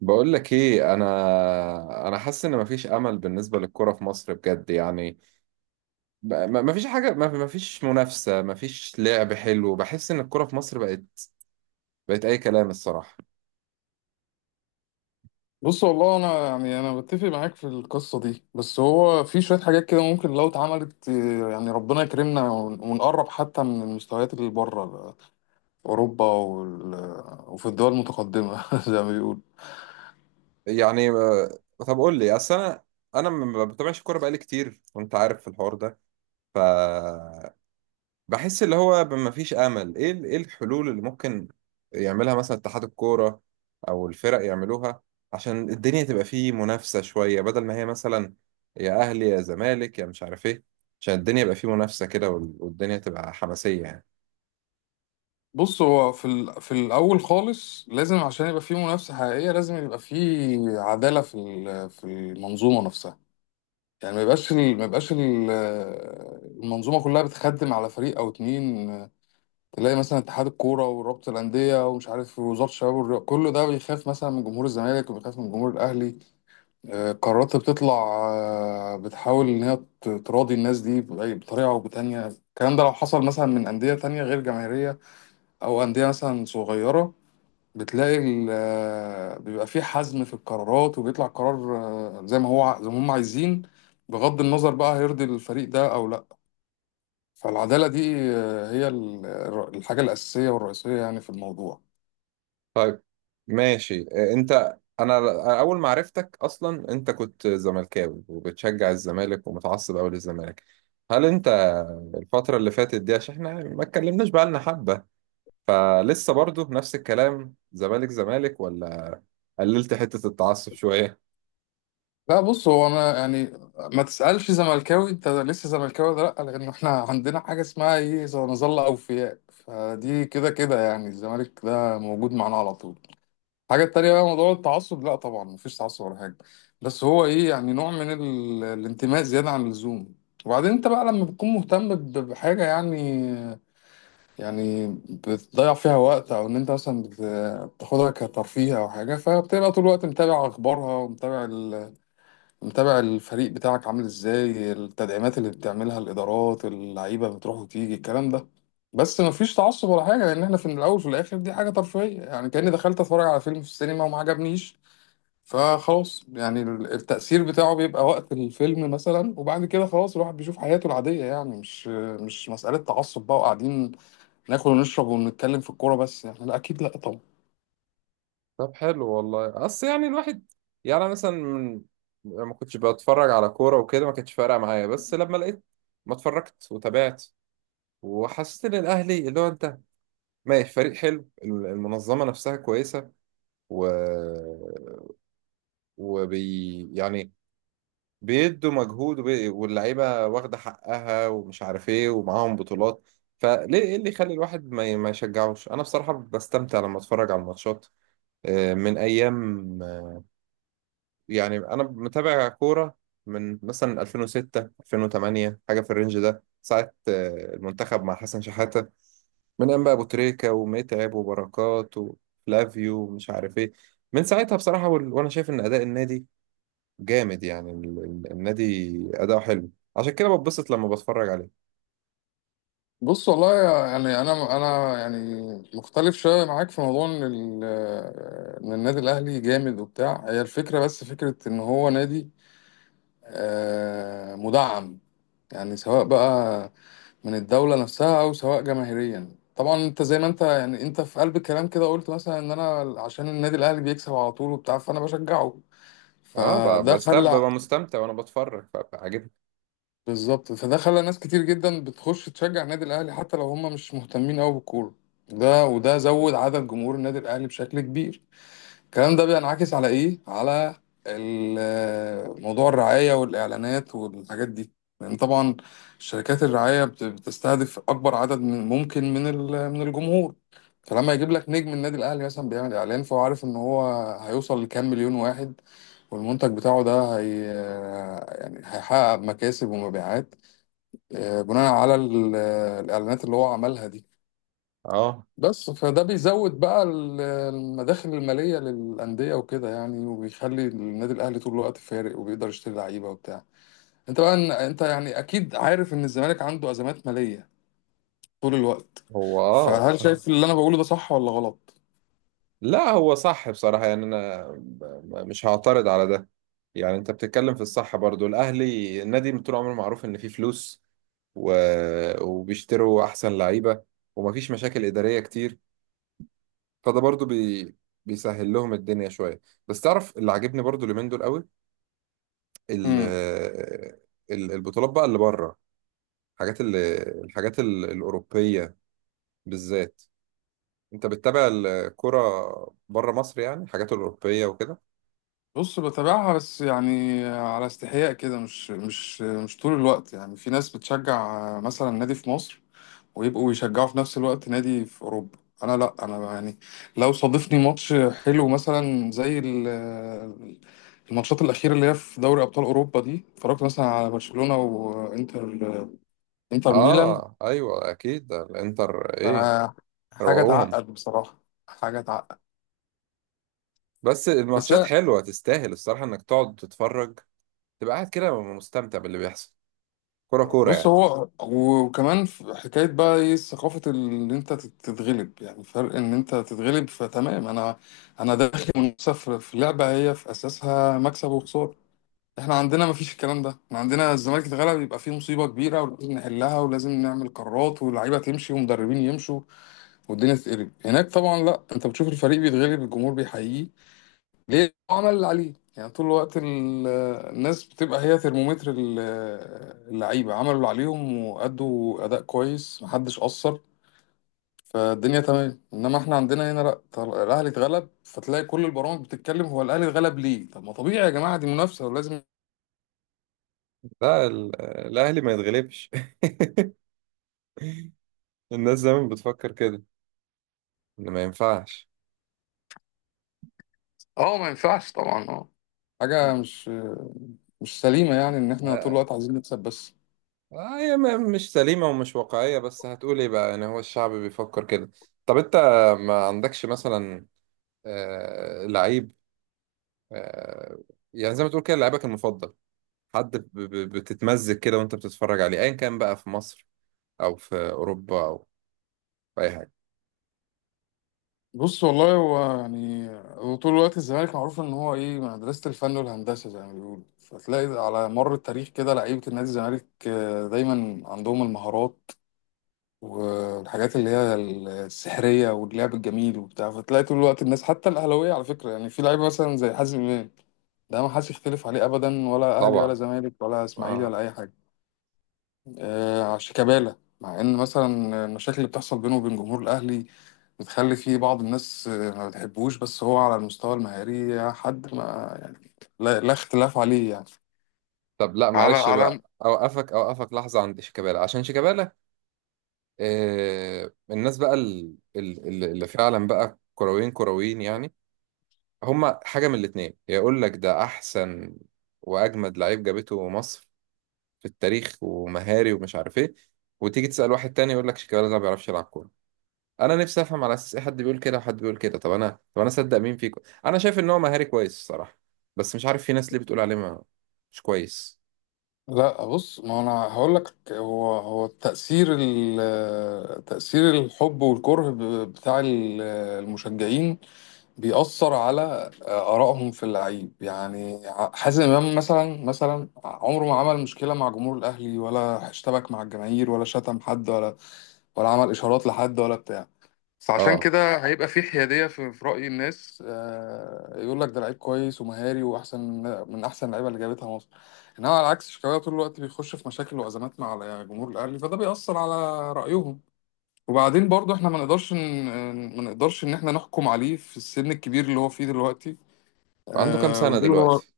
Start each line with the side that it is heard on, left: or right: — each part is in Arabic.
right: بقول لك ايه، انا حاسس ان مفيش امل بالنسبه للكره في مصر بجد يعني. مفيش حاجه، مفيش منافسه، مفيش لعب حلو. بحس ان الكره في مصر بقت اي كلام الصراحه.
left: بص والله انا يعني انا بتفق معاك في القصه دي. بس هو في شويه حاجات كده ممكن لو اتعملت، يعني ربنا يكرمنا ونقرب حتى من المستويات اللي بره اوروبا وفي الدول المتقدمه زي ما بيقول.
right: يعني طب قول لي، اصل انا ما بتابعش الكوره بقالي كتير وانت عارف في الحوار ده. ف بحس اللي هو مفيش امل. ايه ايه الحلول اللي ممكن يعملها مثلا اتحاد الكوره او الفرق يعملوها، عشان الدنيا تبقى فيه منافسه شويه، بدل ما هي مثلا يا اهلي يا زمالك يا مش عارف ايه. عشان الدنيا يبقى فيه منافسه كده، والدنيا تبقى حماسيه يعني.
left: بص هو في الاول خالص، لازم عشان يبقى في منافسه حقيقيه لازم يبقى في عداله في المنظومه نفسها. يعني ما يبقاش ال... ما يبقاش ال... المنظومه كلها بتخدم على فريق او اتنين. تلاقي مثلا اتحاد الكوره ورابطه الانديه ومش عارف وزاره الشباب والرياضه، كله ده بيخاف مثلا من جمهور الزمالك وبيخاف من جمهور الاهلي. قرارات بتطلع، بتحاول ان هي تراضي الناس دي بطريقه او بتانيه. الكلام ده لو حصل مثلا من انديه تانيه غير جماهيريه او انديه مثلا صغيره، بتلاقي بيبقى في حزم في القرارات، وبيطلع قرار زي ما هو زي ما هم عايزين، بغض النظر بقى هيرضي الفريق ده او لا. فالعدالة دي هي الحاجة الأساسية والرئيسية يعني في الموضوع.
right: طيب ماشي. انت، اول ما عرفتك اصلا انت كنت زملكاوي وبتشجع الزمالك ومتعصب قوي للزمالك. هل انت الفتره اللي فاتت دي، عشان احنا ما اتكلمناش بقى لنا حبه، فلسه برضه نفس الكلام زمالك زمالك، ولا قللت حتة التعصب شوية؟
left: لا بص، هو أنا يعني ما تسألش زملكاوي أنت لسه زملكاوي ولا لأ، لأن إحنا عندنا حاجة اسمها إيه؟ زي نظل أوفياء. فدي كده كده يعني، الزمالك ده موجود معانا على طول. الحاجة التانية بقى موضوع التعصب، لأ طبعا مفيش تعصب ولا حاجة. بس هو إيه؟ يعني نوع من الانتماء زيادة عن اللزوم. وبعدين أنت بقى لما بتكون مهتم بحاجة يعني، يعني بتضيع فيها وقت، او ان انت مثلا بتاخدها كترفيه او حاجه، فبتبقى طول الوقت متابع اخبارها ومتابع متابع الفريق بتاعك عامل ازاي، التدعيمات اللي بتعملها الادارات، اللعيبه بتروح وتيجي الكلام ده. بس مفيش تعصب ولا حاجه، لان احنا في الاول وفي الاخر دي حاجه ترفيهيه يعني. كاني دخلت اتفرج على فيلم في السينما وما عجبنيش، فخلاص يعني التأثير بتاعه بيبقى وقت الفيلم مثلا، وبعد كده خلاص الواحد بيشوف حياته العادية. يعني مش مسألة تعصب بقى، وقاعدين ناكل ونشرب ونتكلم في الكورة بس، يعني لا أكيد لا طبعا.
right: طب حلو والله. اصل يعني الواحد، يعني أنا مثلا يعني ما كنتش بتفرج على كورة وكده، ما كانتش فارقة معايا. بس لما لقيت ما اتفرجت وتابعت وحسيت ان الاهلي اللي هو انت ماشي فريق حلو، المنظمة نفسها كويسة، و... يعني بيدوا مجهود واللعيبه واخده حقها ومش عارف ايه ومعاهم بطولات. فليه، ايه اللي يخلي الواحد ما يشجعوش؟ انا بصراحه بستمتع لما اتفرج على الماتشات. من ايام، يعني انا متابع كوره من مثلا 2006 2008 حاجه في الرينج ده. ساعه المنتخب مع حسن شحاته، من ايام بقى ابو تريكه ومتعب وبركات وفلافيو ومش عارف ايه. من ساعتها بصراحه وانا شايف ان اداء النادي جامد يعني. النادي أداؤه حلو، عشان كده بتبسط لما بتفرج عليه.
left: بص والله يعني، أنا يعني مختلف شوية معاك في موضوع إن إن النادي الأهلي جامد وبتاع. هي الفكرة، بس فكرة إن هو نادي مدعم، يعني سواء بقى من الدولة نفسها أو سواء جماهيريا. طبعا أنت زي ما أنت يعني، أنت في قلب الكلام كده قلت مثلا إن أنا عشان النادي الأهلي بيكسب على طول وبتاع فأنا بشجعه،
right: اه، ب-
left: فده
right: بستب
left: خلى.
right: ببقى مستمتع وانا بتفرج فعجبني.
left: بالظبط، فده خلى ناس كتير جدا بتخش تشجع النادي الاهلي حتى لو هم مش مهتمين قوي بالكوره. ده وده زود عدد جمهور النادي الاهلي بشكل كبير. الكلام ده بينعكس على ايه؟ على موضوع الرعايه والاعلانات والحاجات دي. لان طبعا شركات الرعايه بتستهدف اكبر عدد من ممكن من من الجمهور. فلما يجيب لك نجم النادي الاهلي مثلا بيعمل اعلان، فهو عارف ان هو هيوصل لكام مليون واحد، والمنتج بتاعه ده هي يعني هيحقق مكاسب ومبيعات بناء على الإعلانات اللي هو عملها دي.
right: اه.
left: بس فده بيزود بقى المداخل المالية للأندية وكده يعني، وبيخلي النادي الأهلي طول الوقت فارق وبيقدر يشتري لعيبة وبتاع. انت بقى انت يعني أكيد عارف إن الزمالك عنده أزمات مالية طول الوقت.
right: هو اه.
left: فهل شايف اللي أنا بقوله ده صح ولا غلط؟
right: لا هو صح بصراحة، يعني انا مش هعترض على ده. يعني انت بتتكلم في الصح برضو. الاهلي النادي من طول عمره معروف ان فيه فلوس، و... وبيشتروا احسن لعيبة، ومفيش مشاكل ادارية كتير. فده برضو بيسهل لهم الدنيا شوية. بس تعرف اللي عاجبني برضو اليومين دول قوي، ال-
left: امم.
right: البطولات بقى اللي بره، الحاجات اللي الحاجات الأوروبية بالذات. انت بتتابع الكرة بره مصر يعني، الحاجات الأوروبية وكده؟
left: بص بتابعها بس يعني على استحياء كده، مش طول الوقت. يعني في ناس بتشجع مثلا نادي في مصر ويبقوا يشجعوا في نفس الوقت نادي في اوروبا، انا لا، انا يعني لو صادفني ماتش حلو مثلا زي الماتشات الاخيره اللي هي في دوري ابطال اوروبا دي، اتفرجت مثلا على برشلونه وانتر، انتر ميلان.
right: اه ايوه، اكيد ده الانتر
left: ف-
right: ايه،
left: حاجه
right: روقوهم.
left: تعقد بصراحه. حاجه تعقد.
right: بس
left: بس
right: الماتشات
left: أنا-
right: حلوة، تستاهل الصراحة انك تقعد تتفرج، تبقى قاعد كده مستمتع باللي بيحصل، كرة كورة
left: بص،
right: يعني.
left: هو وكمان في حكايه بقى ايه، ثقافه ان انت تتغلب. يعني فرق ان انت تتغلب فتمام، انا داخل منافسه في لعبه هي في اساسها مكسب وخساره. احنا عندنا مفيش الكلام ده. احنا عندنا الزمالك اتغلب يبقى فيه مصيبة كبيرة ولازم نحلها ولازم نعمل قرارات واللعيبة تمشي ومدربين يمشوا والدنيا تتقلب. هناك طبعا لا، انت بتشوف الفريق بيتغلب الجمهور بيحييه، ليه؟ هو عمل اللي عليه. يعني طول الوقت الناس بتبقى هي ترمومتر اللعيبة، عملوا اللي عليهم وأدوا أداء كويس محدش قصر فالدنيا تمام. انما احنا عندنا هنا لا، الاهلي اتغلب فتلاقي كل البرامج بتتكلم هو الاهلي اتغلب ليه، طب ما طبيعي يا جماعه دي منافسه ولازم.
right: لا الأهلي ما يتغلبش. الناس دايما بتفكر كده، إن ما ينفعش.
left: اه ما ينفعش طبعا، اه. حاجة مش سليمة يعني إن إحنا طول
right: آه،
left: الوقت عايزين نكسب بس.
right: هي مش سليمة ومش واقعية، بس هتقول ايه بقى يعني، هو الشعب بيفكر كده. طب انت ما عندكش مثلا لعيب، آه يعني زي ما تقول كده لعيبك المفضل، حد بتتمزج كده وانت بتتفرج عليه، ايا كان بقى في مصر او في اوروبا او في اي حاجة؟
left: بص والله، هو يعني هو طول الوقت الزمالك معروف إن هو إيه، مدرسة الفن والهندسة زي ما بيقولوا. فتلاقي على مر التاريخ كده لعيبة النادي الزمالك دايما عندهم المهارات والحاجات اللي هي السحرية واللعب الجميل وبتاع. فتلاقي طول الوقت الناس حتى الأهلاوية على فكرة، يعني في لعيبة مثلا زي حازم إمام، ده ما حدش يختلف عليه أبدا، ولا أهلي ولا
right: طبعا.
left: زمالك ولا إسماعيلي
right: اه.
left: ولا أي حاجة. شيكابالا، مع ان مثلا المشاكل اللي بتحصل بينه وبين جمهور الاهلي بتخلي فيه بعض الناس ما بتحبوش، بس هو على المستوى المهاري حد ما يعني لا اختلاف عليه يعني.
right: طب لا
left: على
right: معلش
left: على
right: بقى، اوقفك اوقفك لحظة عند شيكابالا. عشان شيكابالا، الناس بقى اللي فعلا بقى كرويين كرويين يعني، هما حاجة من الاتنين: يقول لك ده أحسن وأجمد لعيب جابته مصر في التاريخ ومهاري ومش عارف إيه، وتيجي تسأل واحد تاني يقول لك شيكابالا ده ما بيعرفش يلعب كورة. أنا نفسي أفهم على أساس إيه حد بيقول كده وحد بيقول كده. طب أنا أصدق مين فيكم؟ أنا شايف إن هو مهاري كويس الصراحة، بس مش عارف في ناس ليه بتقول عليه ما مش كويس.
left: لا بص، ما انا هقول لك، هو تأثير تأثير الحب والكره بتاع المشجعين بيأثر على آرائهم في اللعيب يعني. حازم إمام مثلا، عمره ما عمل مشكلة مع جمهور الأهلي، ولا اشتبك مع الجماهير، ولا شتم حد، ولا ولا عمل إشارات لحد ولا بتاع. فعشان
right: أه.
left: كده هيبقى في حيادية في رأي الناس. آه، يقول لك ده لعيب كويس ومهاري وأحسن من أحسن اللعيبة اللي جابتها مصر. إنما على العكس شيكابالا طول الوقت بيخش في مشاكل وأزمات مع جمهور الأهلي، فده بيأثر على رأيهم. وبعدين برضه إحنا ما نقدرش إن إحنا نحكم عليه في السن الكبير اللي هو فيه دلوقتي.
right: عنده كام
left: آه
right: سنة
left: ونقول هو
right: دلوقتي؟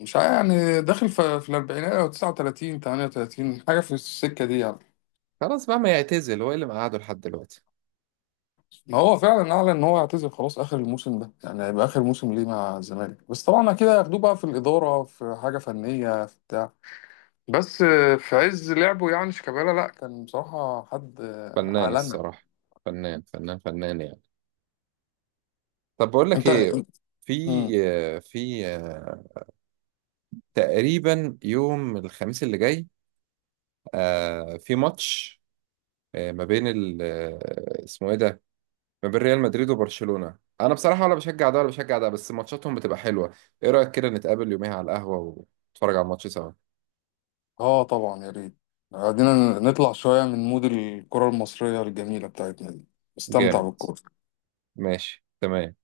left: مش عارف، يعني داخل في الأربعينات أو 39 38 حاجة في السكة دي يعني.
right: خلاص بقى ما يعتزل، هو إيه اللي مقعده لحد دلوقتي؟
left: ما هو فعلا اعلن ان هو هيعتزل خلاص اخر الموسم ده، يعني هيبقى اخر موسم ليه مع الزمالك، بس طبعا اكيد هياخدوه بقى في الاداره، في حاجه فنيه، في بتاع. بس في عز لعبه يعني شيكابالا لا، كان بصراحه حد
right: فنان
left: عالمي.
right: الصراحة، فنان فنان فنان يعني. طب بقول لك
left: انت.
right: إيه، في
left: مم.
right: في تقريبا يوم الخميس اللي جاي في ماتش، ما بين ال آه، اسمه ايه ده، ما بين ريال مدريد وبرشلونة. انا بصراحة ولا بشجع ده ولا بشجع ده، بس ماتشاتهم بتبقى حلوة. ايه رأيك كده نتقابل يوميها على القهوة ونتفرج على الماتش سوا؟
left: اه طبعا، يا ريت. قعدنا نطلع شويه من مود الكره المصريه الجميله بتاعتنا دي. استمتع
right: جامد.
left: بالكوره.
right: ماشي تمام.